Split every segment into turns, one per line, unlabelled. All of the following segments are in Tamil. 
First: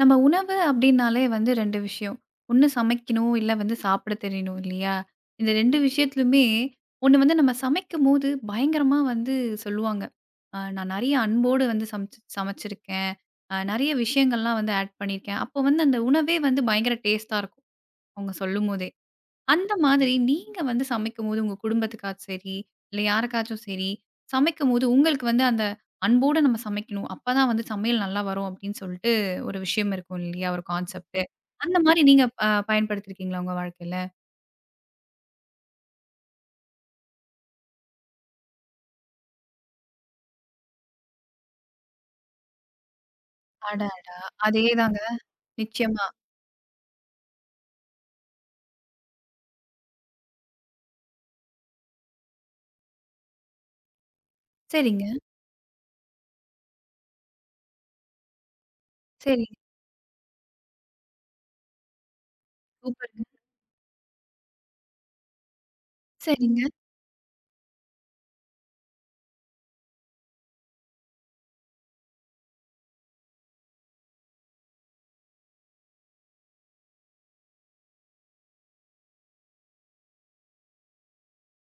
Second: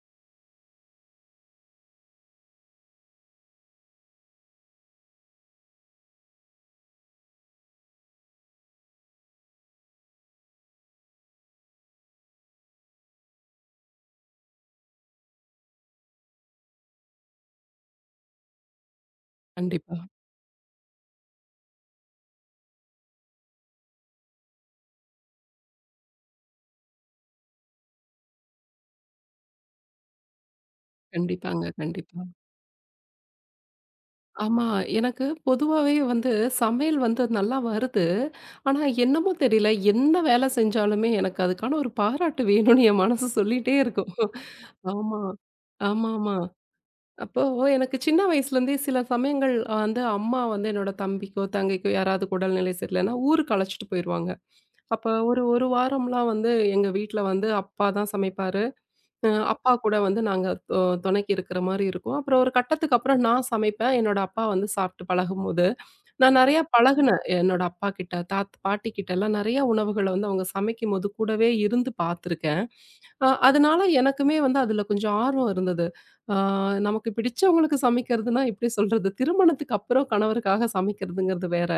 நம்ம உணவு அப்படின்னாலே வந்து 2 விஷயம். ஒண்ணு சமைக்கணும், இல்ல வந்து சாப்பிட தெரியணும் இல்லையா? இந்த 2 விஷயத்துலயுமே ஒண்ணு வந்து நம்ம சமைக்கும்போது பயங்கரமா வந்து சொல்லுவாங்க. நான் நெறைய அன்போடு வந்து சமைச்சு சமைச்சிருக்கேன். நெறைய விஷயங்கள்லாம் வந்து ஆட் பண்ணியிருக்கேன். அப்போ வந்து அந்த உணவே வந்து பயங்கர டேஸ்ட்டா இருக்கும். அவங்க சொல்லும்போதே. அந்த
கண்டிப்பா.
மாதிரி நீங்க வந்து சமைக்கும்போது, உங்க குடும்பத்துக்காச்சும் சரி, இல்ல யாருக்காச்சும் சரி, சமைக்கும்போது உங்களுக்கு வந்து அந்த அன்போட நம்ம சமைக்கணும். அப்பதான் வந்து சமையல் நல்லா வரும் அப்படின்னு சொல்லிட்டு ஒரு விஷயம் இருக்கும் இல்லையா? ஒரு கான்செப்ட்.
கண்டிப்பாங்க,
அந்த மாரி
கண்டிப்பா.
நீங்க பயன்படுத்தியிருக்கீங்களா உங்க வாழ்க்கையில?
ஆமா, எனக்கு பொதுவாவே வந்து சமையல் வந்து நல்லா வருது. ஆனா என்னமோ தெரியல, என்ன வேலை செஞ்சாலுமே எனக்கு அதுக்கான ஒரு பாராட்டு வேணும்னு என் மனசு சொல்லிட்டே
அட!
இருக்கும்.
அதேதாங்க.
ஆமா.
நிச்சயமா.
ஆமாமா. அப்போ எனக்கு சின்ன வயசுலேருந்தே சில சமயங்கள் வந்து அம்மா வந்து என்னோட தம்பிக்கோ, தங்கைக்கோ யாராவது உடல்நிலை சரியில்லன்னா ஊருக்கு அழைச்சிட்டு போயிருவாங்க.
சரிங்க,
அப்ப ஒரு 1 வாரம்லாம் வந்து எங்க வீட்ல வந்து அப்பா தான் சமைப்பாரு.
சரிங்க.
அப்பா கூட வந்து நாங்க தொணைக்கு இருக்கிற மாரி இருக்கும். அப்புறம் ஒரு கட்டத்துக்கு அப்புறம்
சூப்பருங்க.
நான் சமைப்பேன். என்னோட அப்பா வந்து சாப்பிட்டு பழகும்போது, நான் நெறையா
சரிங்க.
பழகுனேன். என்னோட அப்பா கிட்ட, பாட்டி கிட்டலாம் நெறையா உணவுகள வந்து அவங்க சமைக்கும்போது கூடவே இருந்து பார்த்துருக்கேன். அதனால எனக்குமே வந்து அதுல கொஞ்சம் ஆர்வம் இருந்தது. ஆ நமக்கு பிடிச்சவங்களுக்கு சமைக்கிறதுனா எப்படி சொல்றது? திருமணத்துக்கு அப்புறம் கணவருக்காக சமைக்கிறதுங்கிறது வேற.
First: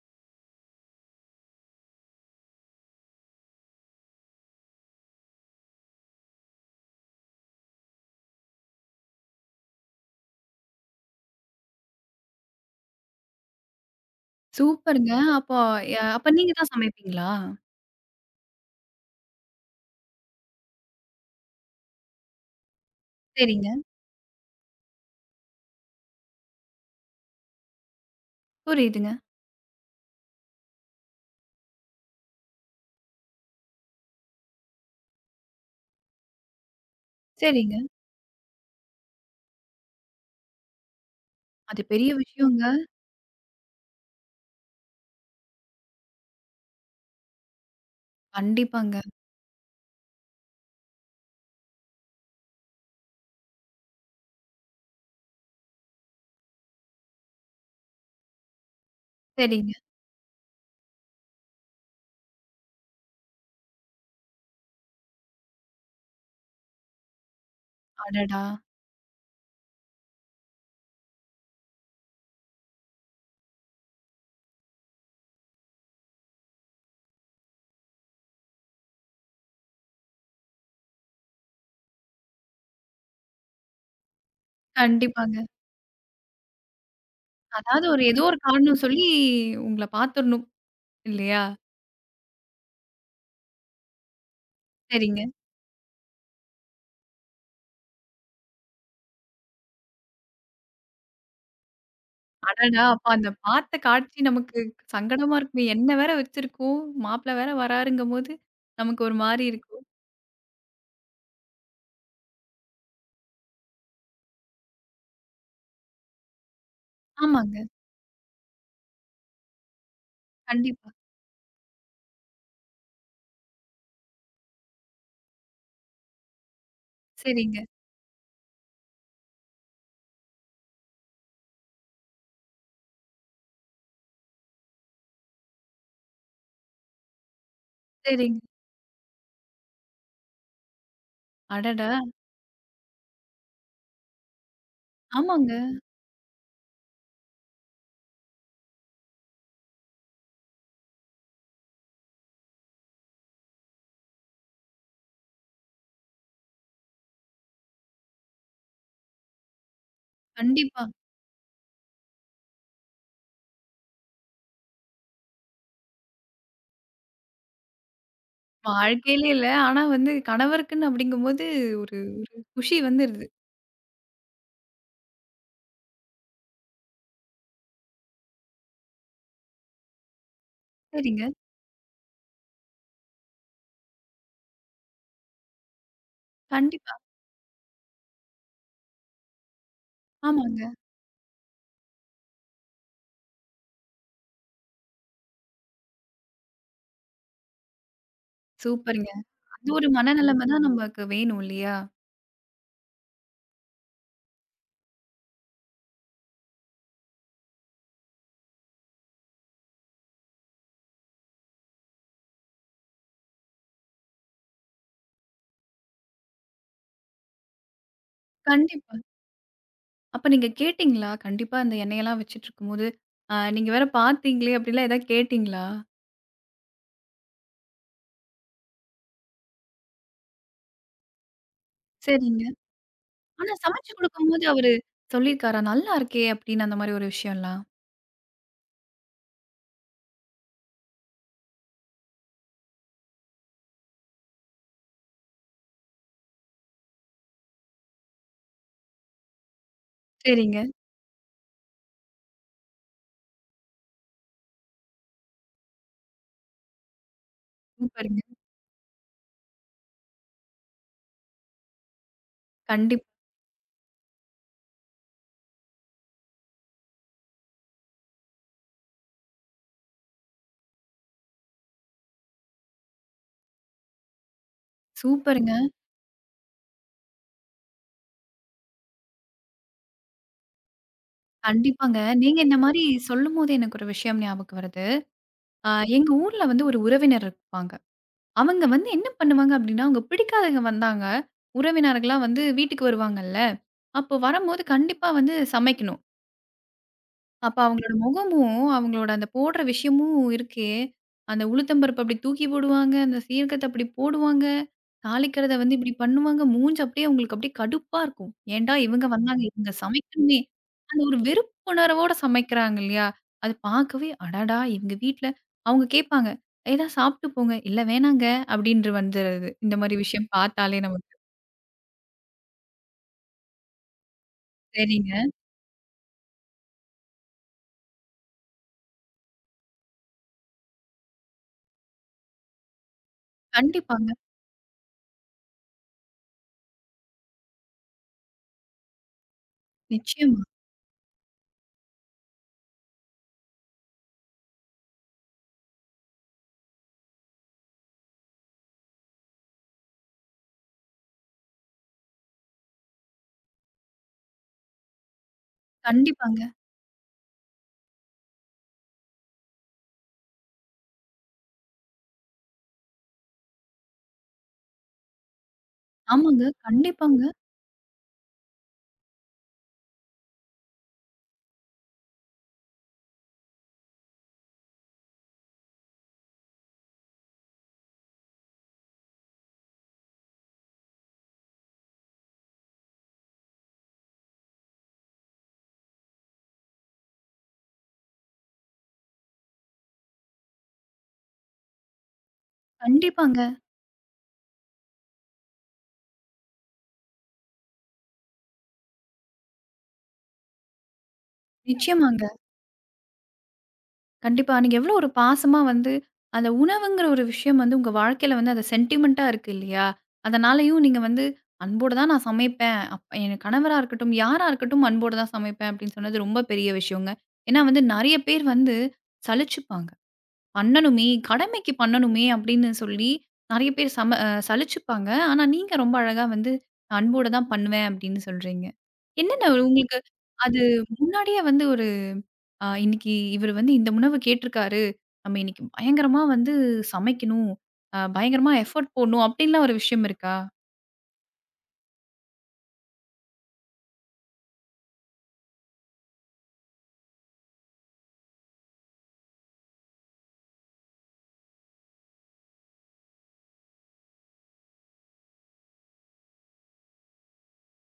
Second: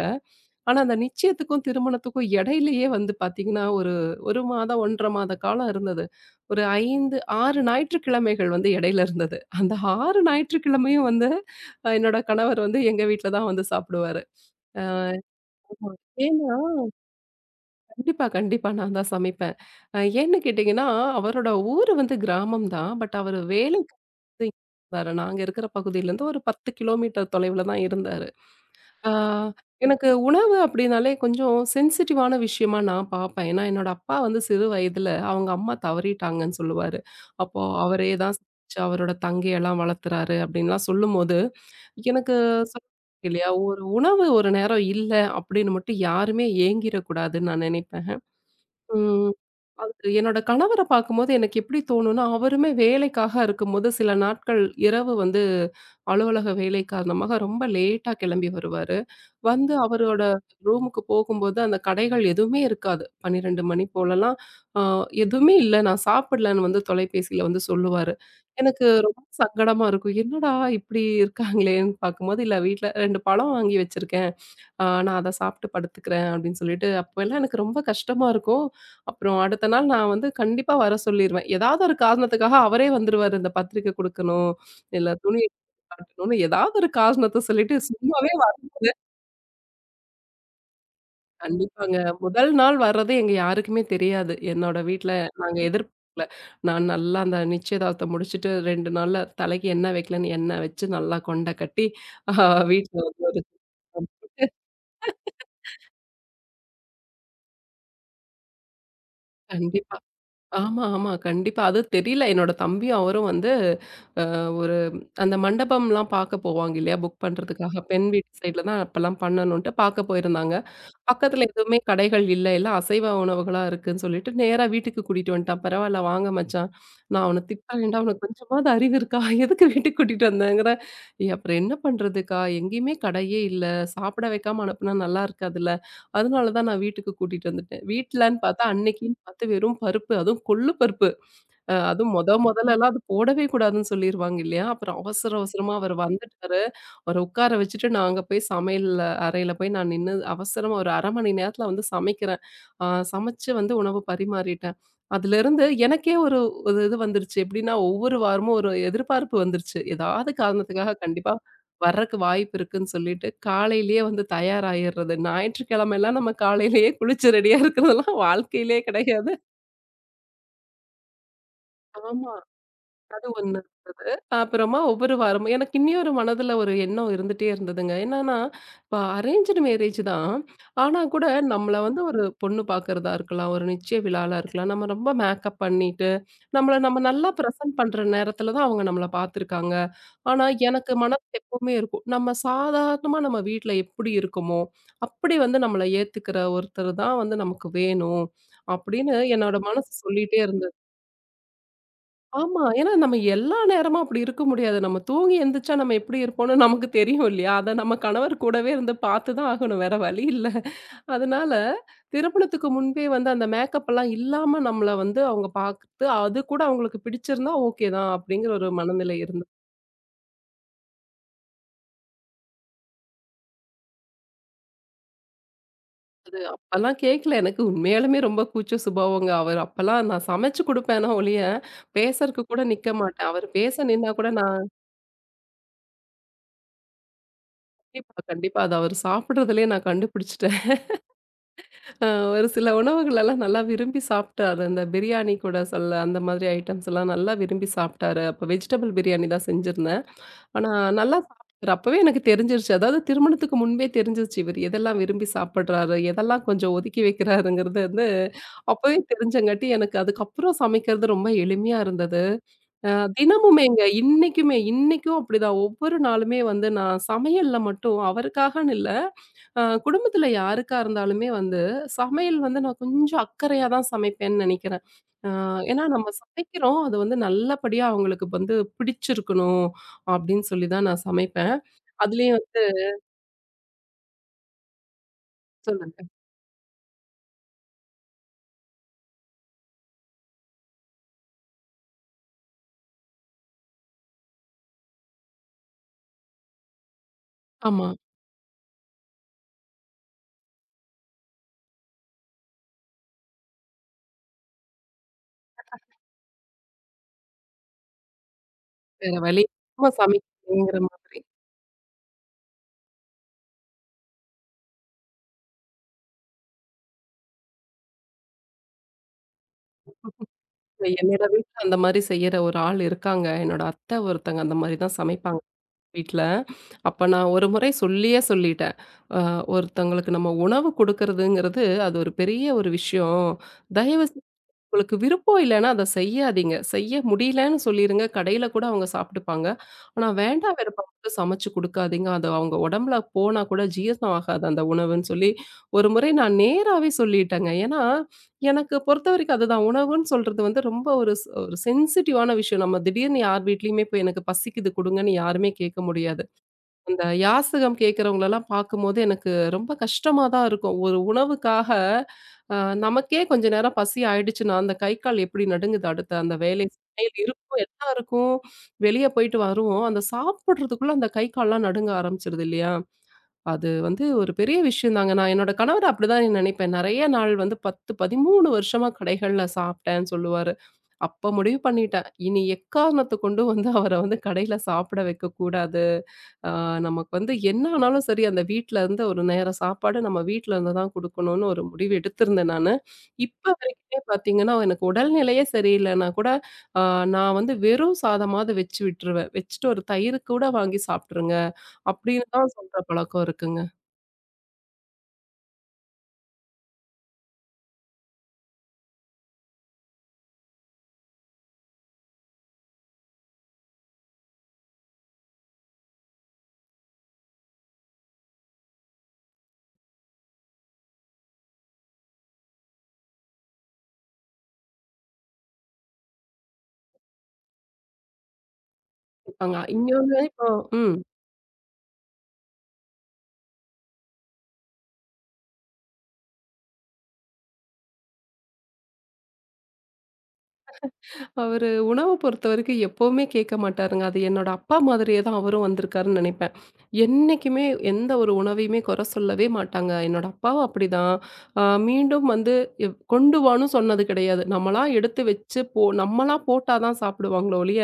ஆனா, அந்த நிச்சயத்துக்கும், திருமணத்துக்கும் இடையிலேயே வந்து பார்த்தீங்கன்னா, ஒரு 1 மாதம், 1 1/2 மாத காலம் இருந்தது. ஒரு 5, 6 ஞாயிற்றுக்கிழமைகள் வந்து இடையில இருந்தது. அந்த 6 ஞாயிற்றுக்கிழமையும் வந்து என்னோட கணவர் வந்து எங்க வீட்ல தான் வந்து சாப்பிடுவாரு.
சூப்பருங்க. அப்போ
ஆமா.
அப்ப நீங்க
ஏன்னா
தான் சமைப்பீங்களா?
கண்டிப்பா, கண்டிப்பா. நான் தான் சமைப்பேன். ஏன்னு கேட்டீங்கன்னா, அவரோட ஊரு வந்து கிராமம் தான். பட் அவரு
சரிங்க.
வேலைக்கு வந்து இங்க இருந்தாரு. நாங்க இருக்கிற பகுதியிலேருந்து ஒரு 10 கிலோமீட்டர் தொலைவுல தான் இருந்தாரு. ஆ,
புரியுதுங்க.
எனக்கு உணவு அப்படின்னாலே கொஞ்சம் சென்சிட்டிவான விஷயமா நான் பார்ப்பேன். ஏன்னா, என்னோட அப்பா வந்து சிறு வயதில அவங்க அம்மா தவறிட்டாங்கன்னு சொல்லுவாரு. அப்போ
சரிங்க.
அவரே தான் சமைச்சு அவரோட தங்கையெல்லாம் வளர்த்துறாரு அப்படின்லாம் சொல்லும்போது,
அது பெரிய
எனக்கு
விஷயங்க.
சொல்ல இல்லையா, ஒரு உணவு ஒரு நேரம் இல்ல அப்படின்னு மட்டும் யாருமே ஏங்கிரக்கூடாதுன்னு நான் நினைப்பேன்.
கண்டிப்பாங்க.
ம். அது என்னோட கணவர பார்க்கும்போது எனக்கு எப்படி தோணும்னா, அவருமே வேலைக்காக இருக்கும்போது சில நாட்கள் இரவு வந்து அலுவலக வேலை காரணமாக ரொம்ப லேட்டா கிளம்பி வருவாரு. வந்து
சரிங்க.
அவரோட ரூமுக்கு போகும்போது அந்த கடைகள் எதுவுமே இருக்காது. 12 மணி போலலாம் அ எதுவுமே இல்ல நான் சாப்பிடலன்னு வந்து தொலைபேசியில வந்து சொல்லுவாரு.
அடடா!
எனக்கு ரொம்ப சங்கடமா இருக்கும். என்னடா இப்படி இருக்காங்களேன்னு பார்க்கும்போது, இல்ல வீட்ல 2 பழம் வாங்கி வச்சிருக்கேன். நான் அத சாப்பிட்டு படுத்துக்கிறேன் அப்படின்னு சொல்லிட்டு, அப்போலாம் எனக்கு ரொம்ப கஷ்டமா இருக்கும். அப்புறம் அடுத்த நாள் நான் வந்து கண்டிப்பா வர சொல்லிருவேன். ஏதாவது ஒரு காரணத்துக்காக அவரே வந்துருவாரு. இந்த பத்திரிக்கை குடுக்கணும், இல்ல துணி
கண்டிப்பாங்க.
காட்டணும்னு ஏதாவது ஒரு காரணத்த சொல்லிட்டு
அதாவது ஒரு ஏதோ
சும்மாவே
ஒரு காரணம் சொல்லி உங்கள பாத்துரணும் இல்லையா?
கண்டிப்பாங்க. முதல் நாள் வர்றது எங்க யாருக்குமே தெரியாது. என்னோட வீட்ல
சரிங்க.
நாங்க எதிர்பார்க்கல. நான் நல்லா அந்த நிச்சயதார்த்தம் முடிச்சுட்டு 2 நாள்ல தலைக்கு எண்ணெய் வைக்கலன்னு எண்ணெய் வச்சு நல்லா கொண்ட கட்டி, ஆ
அடடா!
வீட்ல
அப்ப
வந்து
அந்த
ஒரு
பாத்த காட்சி நமக்கு சங்கடமா இருக்குமே! எண்ணெய் வேற வச்சிருக்கோம். மாப்பிள்ளை வேற வராருங்கும்போது, நமக்கு ஒரு மாரி இருக்கும்.
கண்டிப்பா. ஆமா, ஆமா. கண்டிப்பா. அது தெரியல. என்னோட தம்பியும் அவரும் வந்து ஒரு அந்த மண்டபம்லாம் பார்க்க போவாங்க இல்லையா? புக்
ஆமாங்க.
பண்றதுக்காக. பெண் வீட்டு சைட்ல தான் அப்பலாம் பண்ணணுன்ட்டு பார்க்க போயிருந்தாங்க.
கண்டிப்பா.
பக்கத்துல எதுவுமே கடைகள் இல்ல. எல்லாம் அசைவ உணவுகளா இருக்குன்னு சொல்லிட்டு நேரா வீட்டுக்கு கூட்டிட்டு வந்துட்டான். "பரவால்ல வாங்க மச்சான்." நான் அவன
சரிங்க,
திட்ட வேண்டாம். "உனக்கு கொஞ்சமாவது அறிவு இருக்கா? எதுக்கு வீட்டுக்கு கூட்டிட்டு வந்தேங்கிறேன்." "ஏய் அப்புறம் என்ன பண்றதுக்கா? எங்கேயுமே கடையே இல்ல. சாப்பிட வைக்காம அனுப்புனா நல்லா இருக்காதுல்ல. அதனால தான் நான் வீட்டுக்கு கூட்டிட்டு வந்துட்டேன்." வீட்லன்னு
சரிங்க.
பார்த்தா அன்னைக்கின்னு பார்த்து வெறும் பருப்பு. அதுவும் கொள்ளு பருப்பு.
அடடா!
அதுவும் மொதலலாம் அது போடவே கூடாதுன்னு சொல்லிருவாங்க இல்லையா? அப்புறம் அவசர
ஆமாங்க.
அவசரமா அவரு வந்துட்டாரு. அவர உட்கார வச்சுட்டு நான் அங்க போய் சமையல் அறையில போய் நான் நின்னு அவசரமா ஒரு 1/2 மணி நேரத்துல வந்து சமைக்கிறேன். அ சமைச்சு வந்து உணவு பரிமாறிட்டேன். அதுலருந்து எனக்கே ஒரு ஒரு இது வந்துருச்சு. எப்படின்னா ஒவ்வொரு வாரமும் ஒரு எதிர்பார்ப்பு வந்துருச்சு. ஏதாவது
கண்டிப்பா.
காரணத்துக்காக கண்டிப்பா வர்றக்கு வாய்ப்பு இருக்குன்னு சொல்லிட்டு காலையிலேயே வந்து தயாராயிர்றது. ஞாயிற்றுக்கிழமைலாம் நம்ம காலையிலேயே குளிச்சு ரெடியா இருக்கிறதெல்லாம் வாழ்க்கையிலே
வாழ்க்கையிலே
கிடையாது.
இல்ல. ஆனா வந்து கணவருக்குன்னு அப்படிங்கும்போது ஒரு
ஆமா.
குஷி வந்துருது.
அது ஒண்ணு இருந்தது. அப்புறமா ஒவ்வொரு வாரமும் எனக்கு இன்னியொரு மனதுல ஒரு எண்ணம் இருந்துட்டே இருந்ததுங்க. என்னன்னா, இப்ப அரேஞ்சுடு மேரேஜ் தான். ஆனா
சரிங்க.
கூட நம்மள வந்து ஒரு பொண்ணு பார்க்கிறதா இருக்கலாம், ஒரு நிச்சய விழாலா இருக்கலாம். நம்ம ரொம்ப மேக்கப் பண்ணிட்டு, நம்மள
கண்டிப்பா.
நம்ம நல்லா பிரசன்ட் பண்ற நேரத்துல தான் அவங்க நம்மள பார்த்துருக்காங்க. ஆனா
ஆமாங்க.
எனக்கு மனசு எப்பவுமே இருக்கும். நம்ம சாதாரணமா நம்ம வீட்ல எப்படி இருக்கோமோ, அப்படி வந்து நம்மள ஏத்துக்கிற ஒருத்தர் தான் வந்து நமக்கு வேணும்.
சூப்பருங்க.
அப்படின்னு என்னோட
அந்த ஒரு
மனசு சொல்லிட்டே
மனநிலைமை தான்
இருந்தது.
நமக்கு வேணும் இல்லையா?
ஆமா. ஏன்னா நம்ம எல்லா நேரமும் அப்படி இருக்க முடியாது. நம்ம தூங்கி எந்திரிச்சா நம்ம எப்படி இருப்போம்னு நமக்கு தெரியும் இல்லையா? அத நம்ம கணவர் கூடவே இருந்து பார்த்து தான் ஆகணும். வேற வழி இல்ல. அதனால திருமணத்துக்கு முன்பே வந்து அந்த மேக்கப்பெல்லாம் இல்லாம நம்மள வந்து அவங்க பார்த்து, அது கூட அவங்களுக்கு பிடிச்சிருந்தா ஓகே தான் அப்படிங்கிற ஒரு
கண்டிப்பா.
மனநிலை இருந்தது.
அப்ப நீங்க கேட்டீங்களா? கண்டிப்பா அந்த எண்ணெயெல்லாம் வச்சுட்ருக்கும்போது, நீங்க வேற பார்த்தீங்களே! அப்டிலாம் ஏதாவது கேட்டீங்களா?
அப்பல்லாம் கேட்கல. எனக்கு உண்மையாலுமே ரொம்ப கூச்ச சுபாவங்க. அவர் அப்பல்லாம் நான் சமைச்சு குடுப்பேனா ஒழிய,
சரிங்க.
பேசறக்கு கூட நிக்க மாட்டேன். அவர்
ஆனா
பேச
சமைச்சு
நின்னா கூட
குடுக்கும்போது
நான்
அவரு சொல்லியிருக்காரா? நல்லா இருக்கே! அப்படின்னு அந்த மாரி ஒரு விஷயம்லாம்.
கண்டிப்பா, கண்டிப்பா. அது அவர் சாப்பிடுறதுலயே நான் கண்டுபிடிச்சுட்டேன். அ ஒரு சில உணவுகளெல்லாம் நல்லா விரும்பி சாப்பிட்டாரு. அந்த பிரியாணி கூட சொல்ல அந்த மாதிரி ஐட்டம்ஸ் எல்லாம் நல்லா விரும்பி சாப்பிட்டாரு. அப்ப வெஜிடபிள் பிரியாணி தான் செஞ்சிருந்தேன்.
சரிங்க.
ஆனா நல்லா சாப்பிட்டாரு. அப்பவே எனக்கு தெரிஞ்சிருச்சு. அதாவது திருமணத்துக்கு முன்பே தெரிஞ்சிருச்சு. இவர் எதெல்லாம் விரும்பி சாப்பிடுறாரு, எதெல்லாம் கொஞ்சம் ஒதுக்கி வைக்கிறாருங்கிறது வந்து
சூப்பருங்க.
அப்பவே தெரிஞ்சங்காட்டி எனக்கு அதுக்கப்புறம் சமைக்கிறது ரொம்ப எளிமையா இருந்தது. அ
கண்டிப்
தினமுமேங்க இன்னைக்குமே இன்னைக்கும் அப்படிதான். ஒவ்வொரு நாளுமே வந்து நான் சமையல்ல மட்டும் அவருக்காகன்னு இல்ல, குடும்பத்துல யாருக்கா இருந்தாலுமே வந்து சமையல் வந்து நான் கொஞ்சம் அக்கறையா தான் சமைப்பேன்னு நெனைக்கிறேன். அ
சூப்பருங்க.
ஏன்னா நம்ம சமைக்கிறோம். அது வந்து நல்லபடியா அவங்களுக்கு வந்து பிடிச்சிருக்கணும். அப்படின்னு சொல்லி தான் நான் சமைப்பேன்.
கண்டிப்பாங்க.
அதுலயும்
நீங்க இந்த
வந்து
மாரி சொல்லும்போது எனக்கு ஒரு விஷயம் ஞாபகம் வருது. அ
சொல்லுங்க.
எங்க ஊர்ல வந்து ஒரு உறவினர் இருப்பாங்க. அவங்க வந்து என்ன பண்ணுவாங்க அப்டின்னா, அவங்க பிடிக்காதவங்க வந்தாங்க. உறவினர்கள்லாம் வந்து வீட்டுக்கு வருவாங்கல்ல. அப்போ வரம்போது கண்டிப்பா வந்து சமைக்கணும். அப்ப
ஆமா.
அவங்களோட முகமும், அவங்களோட அந்த போடுற விஷயமும் இருக்கே, அந்த உளுத்தம் பருப்பு அப்படி தூக்கி போடுவாங்க, அந்த சீரகத்த அப்படி போடுவாங்க, தாளிக்கிறத வந்து இப்படி பண்ணுவாங்க. மூஞ்சு அப்படியே அவங்களுக்கு அப்படியே கடுப்பா இருக்கும். ஏன்டா இவங்க
வேற வழி
வந்தாங்க, இவங்க
இல்லாம
சமைக்கணுமே!
சமைக்கணுங்கிற
அந்த
மாதிரி.
ஒரு வெறுப்புணர்வோட சமைக்கிறாங்க இல்லையா? அது பார்க்கவே, அடடா! இவங்க வீட்ல அவங்க கேட்பாங்க, "ஏதா சாப்பிட்டு போங்க." "இல்ல வேணாங்க." அப்படின்று வந்துறது. இந்த மாரி விஷயம் பார்த்தாலே நமக்கு.
என்னோட வீட்ல அந்த மாரி செய்யற ஒரு ஆள் இருக்காங்க. என்னோட அத்தை ஒருத்தங்க அந்த மாரி தான்
சரிங்க.
சமைப்பாங்க வீட்ல. அப்ப நான் ஒரு முறை சொல்லியே சொல்லிட்டேன். அ ஒருத்தங்களுக்கு நம்ம உணவு குடுக்கறதுங்கிறது அது ஒரு பெரிய ஒரு விஷயம். தயவு
கண்டிப்பாங்க.
உங்களுக்கு விருப்பம் இல்லைன்னா அத செய்யாதீங்க. செய்ய முடியலன்னு சொல்லிருங்க. கடையில கூட அவங்க சாப்பிட்டுப்பாங்க. ஆனா
நிச்சயமா.
வேண்டா வெறுப்பா மட்டும் சமைச்சு குடுக்காதீங்க. அது அவங்க உடம்புல போனா கூட ஜீரணம் ஆகாது அந்த உணவுன்னு சொல்லி, ஒரு முறை நான் நேராவே சொல்லிட்டேங்க. ஏன்னா, எனக்கு பொறுத்தவரைக்கும் அதுதான் உணவுன்னு சொல்றது வந்து ரொம்ப ஒரு ஒரு சென்சிட்டிவான விஷயம். நம்ம திடீர்னு யார் வீட்லயுமே போய் எனக்கு பசிக்குது குடுங்கன்னு யாருமே கேட்க முடியாது.
கண்டிப்பாங்க.
அந்த யாசகம் கேட்கிறவங்களலாம் பார்க்கும்போது எனக்கு ரொம்ப கஷ்டமா தான் இருக்கும். ஒரு உணவுக்காக அ நமக்கே கொஞ்ச நேரம் பசி ஆயிடுச்சுன்னா, அந்த கை, கால் எப்படி நடுங்குது அடுத்த அந்த
ஆமாங்க.
வேலை சுமையில்
கண்டிப்பாங்க.
இருக்கும். எல்லாருக்கும் வெளிய போயிட்டு வருவோம். அந்த சாப்பிடுறதுக்குள்ள அந்த கை, கால்லாம் நடுங்க ஆரம்பிச்சுருது இல்லையா? அது வந்து ஒரு பெரிய விஷயம் தாங்க. நான் என்னோட கணவர் அப்படிதான் நினைப்பேன். நெறைய நாள் வந்து 10, 13 வருஷமா கடைகள்ல சாப்பிட்டேன்னு சொல்லுவாரு. அப்ப முடிவு பண்ணிட்டேன். இனி எக்காரணத்த கொண்டும் வந்து அவர வந்து கடையில சாப்பிட வைக்கக்கூடாது. ஆ நமக்கு வந்து என்ன ஆனாலும் சரி, அந்த வீட்ல இருந்து ஒரு நேர சாப்பாடு நம்ம வீட்ல இருந்து தான் குடுக்கணும்னு ஒரு முடிவு எடுத்திருந்தேன் நானு. இப்ப
கண்டிப்பாங்க.
வரைக்குமே பார்த்தீங்கன்னா, எனக்கு உடல்நிலையே சரியில்லைன்னா கூட, ஆ நான் வந்து வெறும் சாதமாவது வச்சு விட்டுருவேன். வச்சுட்டு ஒரு தயிர் கூட வாங்கி சாப்பிட்டுருங்க
நிச்சயமாங்க.
அப்படின்னு தான் சொல்ற பழக்கம் இருக்குங்க.
கண்டிப்பா. நீங்க எவ்வளோ ஒரு பாசமா வந்து, அந்த உணவுங்கிற ஒரு விஷயம் வந்து உங்க வாழ்க்கையில வந்து அது சென்டிமென்ட்டா இருக்கு இல்லையா? அதனாலயும் நீங்க வந்து "அன்போட தான் நான் சமைப்பேன். என் கணவரா இருக்கட்டும், யாரா இருக்கட்டும் அன்போட தான் சமைப்பேன்." அப்படின்னு சொன்னது ரொம்ப பெரிய விஷயங்க. ஏன்னா வந்து நெறைய பேர் வந்து சலிச்சுப்பாங்க. பண்ணணுமே, கடமைக்கு பண்ணணுமே அப்படின்னு சொல்லி நெறைய பேர் சம அ சலிச்சுப்பாங்க. ஆனா நீங்க ரொம்ப அழகா வந்து "அன்போட தான் பண்ணுவேன்." அப்படின்னு சொல்றீங்க. என்னென்ன
கண்டிப்பாங்க.
உங்களுக்கு
இன்னொன்னு இப்போ
அது
ம்.
முன்னாடியே வந்து ஒரு இன்னைக்கு இவரு வந்து இந்த உணவு கேட்டிருக்காரு. நம்ம இன்னைக்கு பயங்கரமா வந்து சமைக்கணும். பயங்கரமா எஃபோர்ட் போடணும் அப்டின்லாம் ஒரு விஷயம் இருக்கா?
அவரு உணவ பொறுத்தவரைக்கும் எப்பவுமே கேட்க மாட்டாருங்க. அது என்னோட அப்பா மாதிரியே தான் அவரும் வந்திருக்காருன்னு நெனைப்பேன். என்னைக்குமே எந்த ஒரு உணவையுமே குறை சொல்லவே மாட்டாங்க. என்னோட அப்பாவும் அப்படிதான். மீண்டும் வந்து எவ் கொண்டு வான்னு சொன்னது கிடையாது. நம்மளா எடுத்து வச்சு போ நம்மளா போட்டா தான் சாப்பிடுவாங்களோ ஒழிய,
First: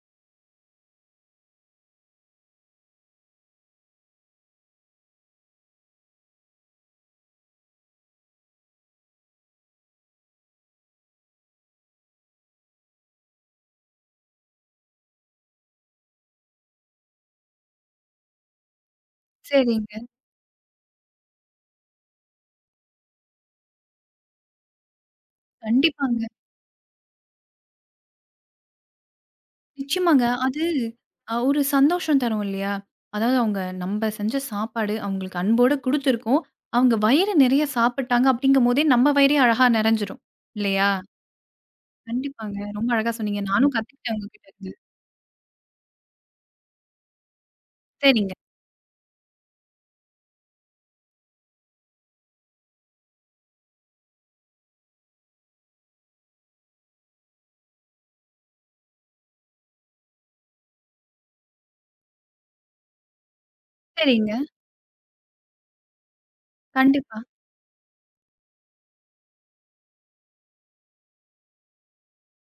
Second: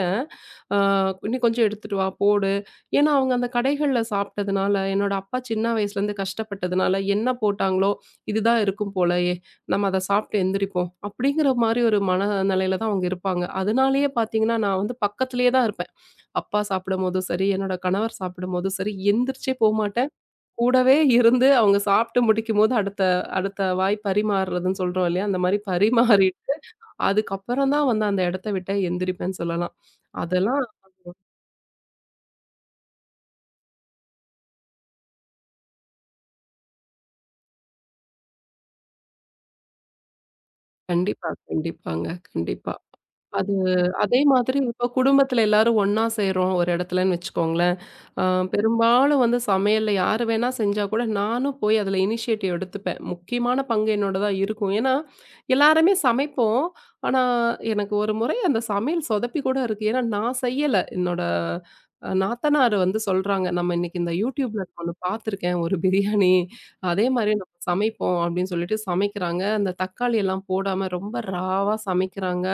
அ "இன்னும் கொஞ்சம் எடுத்துட்டு வா, போடு." ஏன்னா அவங்க அந்த கடைகள்ல சாப்பிட்டதுனால, என்னோட அப்பா சின்ன வயசுலேருந்து கஷ்டப்பட்டதுனால, என்ன போட்டாங்களோ, இதுதான் இருக்கும் போல நம்ம அத சாப்பிட்டு எந்திரிப்போம். அப்படிங்கிற மாரி ஒரு மனநிலையில தான் அவங்க இருப்பாங்க. அதனாலேயே பார்த்தீங்கன்னா, நான் வந்து பக்கத்திலேயே தான் இருப்பேன். அப்பா சாப்பிடும்போதும் சரி, என்னோட கணவர் சாப்பிடும்போதும் சரி, எந்திரிச்சே
சரிங்க.
போமாட்டேன். கூடவே இருந்து அவங்க சாப்பிட்டு முடிக்கும்போது அடுத்த அடுத்த வாய் பரிமாறுறதுன்னு சொல்றோம் இல்லையா? அந்த மாரி
கண்டிப்பாங்க.
பரிமாறிட்டு, அதுக்கப்புறம் தான் வந்து அந்த இடத்த விட்டே எந்திரிப்பேன்னு சொல்லலாம்.
நிச்சயமாங்க.
அதெல்லாம்
அது ஒரு சந்தோஷம் தரும் இல்லையா? அதாவது அவங்க நம்ப செஞ்ச சாப்பாடு அவங்களுக்கு அன்போட குடுத்துருக்கோம். அவங்க வயிறு நெறைய சாப்பிட்டாங்க அப்டிங்கும்போதே நம்ம வயிறே அழகா நெறஞ்சிரும். இல்லையா?
கண்டிப்பா, கண்டிப்பாங்க.
கண்டிப்பாங்க.
கண்டிப்பா.
ரொம்ப அழகா சொன்னீங்க.
அது
நானும் கத்துக்கிட்டேன்
அதே
உங்ககிட்ட
மாதிரி
இருந்து.
இப்போ குடும்பத்தில எல்லாரும் ஒண்ணா சேர்றோம் ஒரு இடத்துலன்னு வச்சுக்கோங்களேன். ஆ,
சரிங்க,
பெரும்பாலும் வந்து சமையல்ல யாரு வேணா செஞ்சா கூட நானும் போய் அதுல இனிஷியேட்டிவ் எடுத்துப்பேன். முக்கியமான பங்கு என்னோடதா இருக்கும். ஏன்னா, எல்லாருமே சமைப்போம். ஆனா, எனக்கு ஒரு முறை அந்த சமையல் சொதப்பி கூட இருக்கு. ஏன்னா, நான் செய்யல. என்னோட நாத்தனார் வந்து சொல்றாங்க, "நம்ம இன்னைக்கு இந்த
சரிங்க.
YouTubeல நான் ஒண்ணு பார்த்துருக்கேன். ஒரு பிரியாணி. அதே
கண்டிப்பா.
மாரி நம்ம சமைப்போம்." அப்படின்னு சொல்லிட்டு சமைக்கிறாங்க. அந்த தக்காளி எல்லாம் போடாம ரொம்ப ராவா சமைக்கிறாங்க.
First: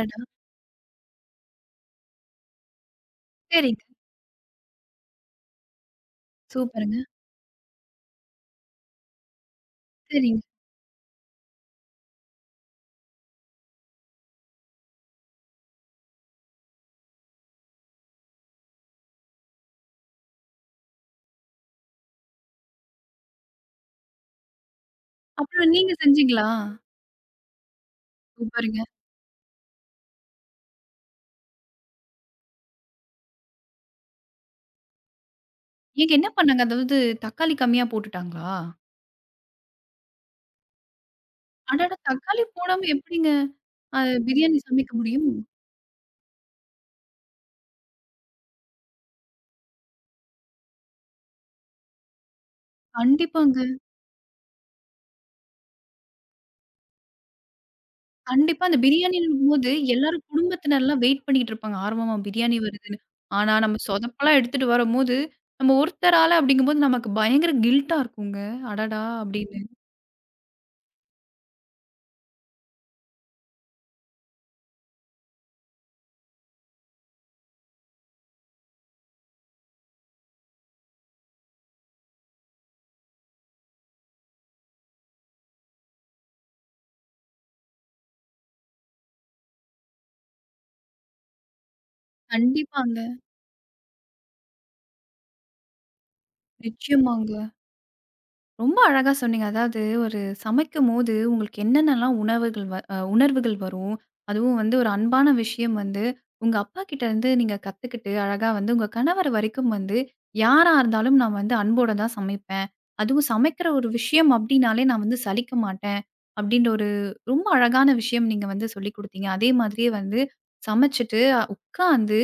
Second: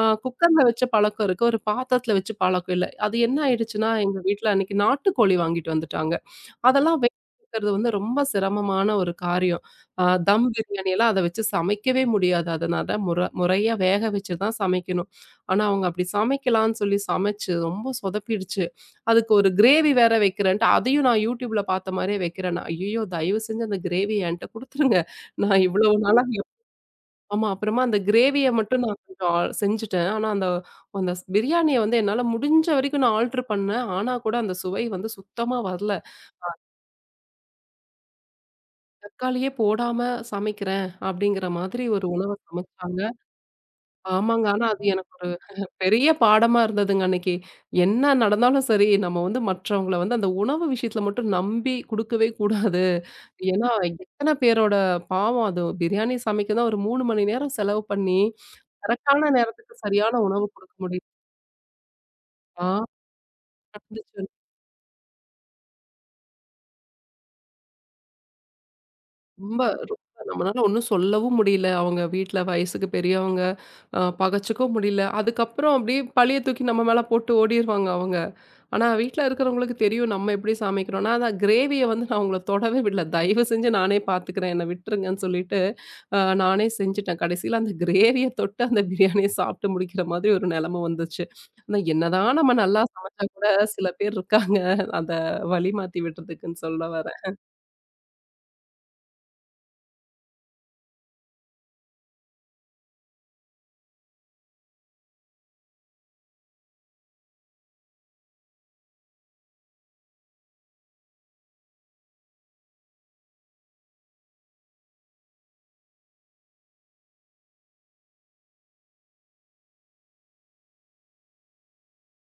குக்கர்ல வச்ச பழக்கம் இருக்கு. ஒரு பாத்திரத்துல வச்சு பழக்கம் இல்ல. அது என்ன
சரிங்க.
ஆயிடுச்சுன்னா, எங்க வீட்ல அன்னைக்கு நாட்டுக்கோழி வாங்கிட்டு வந்துட்டாங்க.
சூப்பருங்க.
அதெல்லாம் வேக வைக்கிறது வந்து ரொம்ப சிரமமான ஒரு காரியம். அ
சரிங்க.
தம் பிரியாணி எல்லாம் அத வச்சு சமைக்கவே முடியாது. அதனால முறையா வேக வச்சு தான் சமைக்கணும். ஆனா, அவங்க அப்படி சமைக்கலான்னு சொல்லி சமைச்சு ரொம்ப சொதப்பிடுச்சு. அதுக்கு ஒரு கிரேவி வேற வைக்கிறேன்ட்டு, அதையும் நான் YouTubeல பாத்த மாரியே வைக்கிறேன். நான் ஐயய்யோ! தயவு செஞ்சு அந்த கிரேவிய என்ட்ட குடுத்துருங்க. நான்
அப்புறம் நீங்க
இவ்வளவு நாளா
செஞ்சீங்களா?
ஆமா. அப்புறமா அந்த கிரேவிய
சூப்பருங்க.
மட்டும் நான் கொஞ்சம் செஞ்சுட்டேன். ஆனா அந்த அந்த ஸ் பிரியாணிய வந்து என்னால முடிஞ்ச வரைக்கும் நான் ஆல்டர் பண்ணேன். ஆனா கூட அந்த சுவை வந்து சுத்தமா வரல.
ஏங்க என்ன பண்ணாங்க? அதாவது தக்காளி கம்மியா போட்டுட்டாங்களா?
தக்காளியே போடாம சமைக்கிறேன் அப்படிங்கிற மாதிரி
அடடா!
ஒரு உணவ
தக்காளி போடாம
சமைச்சாங்க.
எப்படிங்க அ
ஆமாங்க.
பிரியாணி
ஆனா அது
சமைக்க
எனக்கு ஒரு
முடியும்?
பெரிய பாடமா இருந்ததுங்க அன்னைக்கு. என்ன நடந்தாலும் சரி, நம்ம வந்து மற்றவங்கள வந்து அந்த உணவு விஷயத்துல மட்டும் நம்பி குடுக்கவே கூடாது.
கண்டிப்பாங்க.
ஏன்னா, எத்தன பேரோட பாவம் அது பிரியாணி சமைக்க தான் ஒரு 3 மணி நேரம் செலவு பண்ணி,
கண்டிப்பா அந்த
கரெக்டான
பிரியாணின்னும்போது
நேரத்துக்கு சரியான
எல்லாரும்
உணவு குடுக்க
குடும்பத்தினர்லாம்
முடியலயா?
வெயிட் பண்ணிட்டு இருப்பாங்க. ஆர்வமா பிரியாணி வருதுன்னு. ஆனா நம்ம
நடந்துச்சு.
சொதப்பலா எடுத்துட்டு வரும்போது, நம்ம ஒருத்தரால அப்படிங்கும்போது நமக்கு பயங்கர கில்ட்டா இருக்குங்க. அடடா! அப்படின்னு.
ரொம்ப ரொம்ப நம்மளால ஒண்ணும் சொல்லவும் முடியல. அவங்க வீட்ல வயசுக்கு பெரியவங்க. பகச்சுக்கவும் முடியல. அதுக்கப்புறம் அப்படியே பழிய தூக்கி நம்ம மேல போட்டு ஓடிருவாங்க அவங்க. ஆனா, வீட்ல இருக்கிறவங்களுக்கு தெரியும் நம்ம எப்படி சமைக்கிறோம்னா, அதான் கிரேவிய வந்து நான் உங்கள தொடவே விடல. தயவு செஞ்சு நானே பார்த்துக்கிறேன். என்ன விட்டுருங்கன்னு சொல்லிட்டு, அ நானே செஞ்சுட்டேன். கடைசியில அந்த கிரேவிய தொட்டு அந்த பிரியாணிய சாப்பிட்டு முடிக்கிற மாதிரி ஒரு நிலைமை வந்துச்சு. ஆனா, என்னதான் நம்ம நல்லா
கண்டிப்பாங்க.
சமைச்சா கூட சில பேர் இருக்காங்க. அத வழி மாத்தி விடுறதுக்குன்னு சொல்ல
நிச்சயமாங்க.
வரேன்.
ரொம்ப அழகா சொன்னீங்க. அதாவது ஒரு சமைக்கும்போது உங்களுக்கு என்னென்னலாம் உணவுகள் வ அ உணர்வுகள் வரும்? அதுவும் வந்து ஒரு அன்பான விஷயம் வந்து, உங்க அப்பாகிட்ட இருந்து நீங்க கத்துக்கிட்டு, அழகா வந்து உங்க கணவர் வரைக்கும் வந்து, யாரா இருந்தாலும் நான் வந்து அன்போட தான் சமைப்பேன். அதுவும் சமைக்கிற ஒரு விஷயம் அப்டின்னாலே நான் வந்து சலிக்க மாட்டேன். அப்டின்ற ஒரு ரொம்ப அழகான விஷயம் நீங்க வந்து சொல்லிக் குடுத்தீங்க. அதே மாதிரியே வந்து சமைச்சுட்டு உட்காந்து,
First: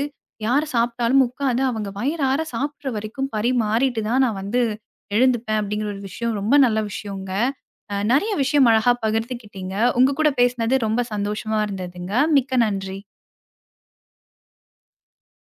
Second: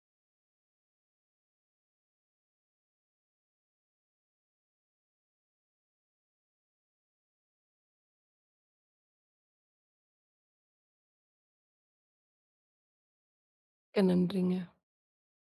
யார் சாப்ட்டாலும் உட்காந்து அவங்க வயிறார சாப்பிடுற வரைக்கும் பரிமாறிட்டு தான் நான் வந்து எழுந்துப்பேன் அப்படிங்கிற ஒரு விஷயம் ரொம்ப நல்ல விஷயங்க. நெறைய விஷயம் அழகா பகிர்ந்துக்கிட்டீங்க. உங்க கூட பேசினது ரொம்ப சந்தோஷமா இருந்ததுங்க. மிக்க நன்றி.
மிக்க நன்றிங்க.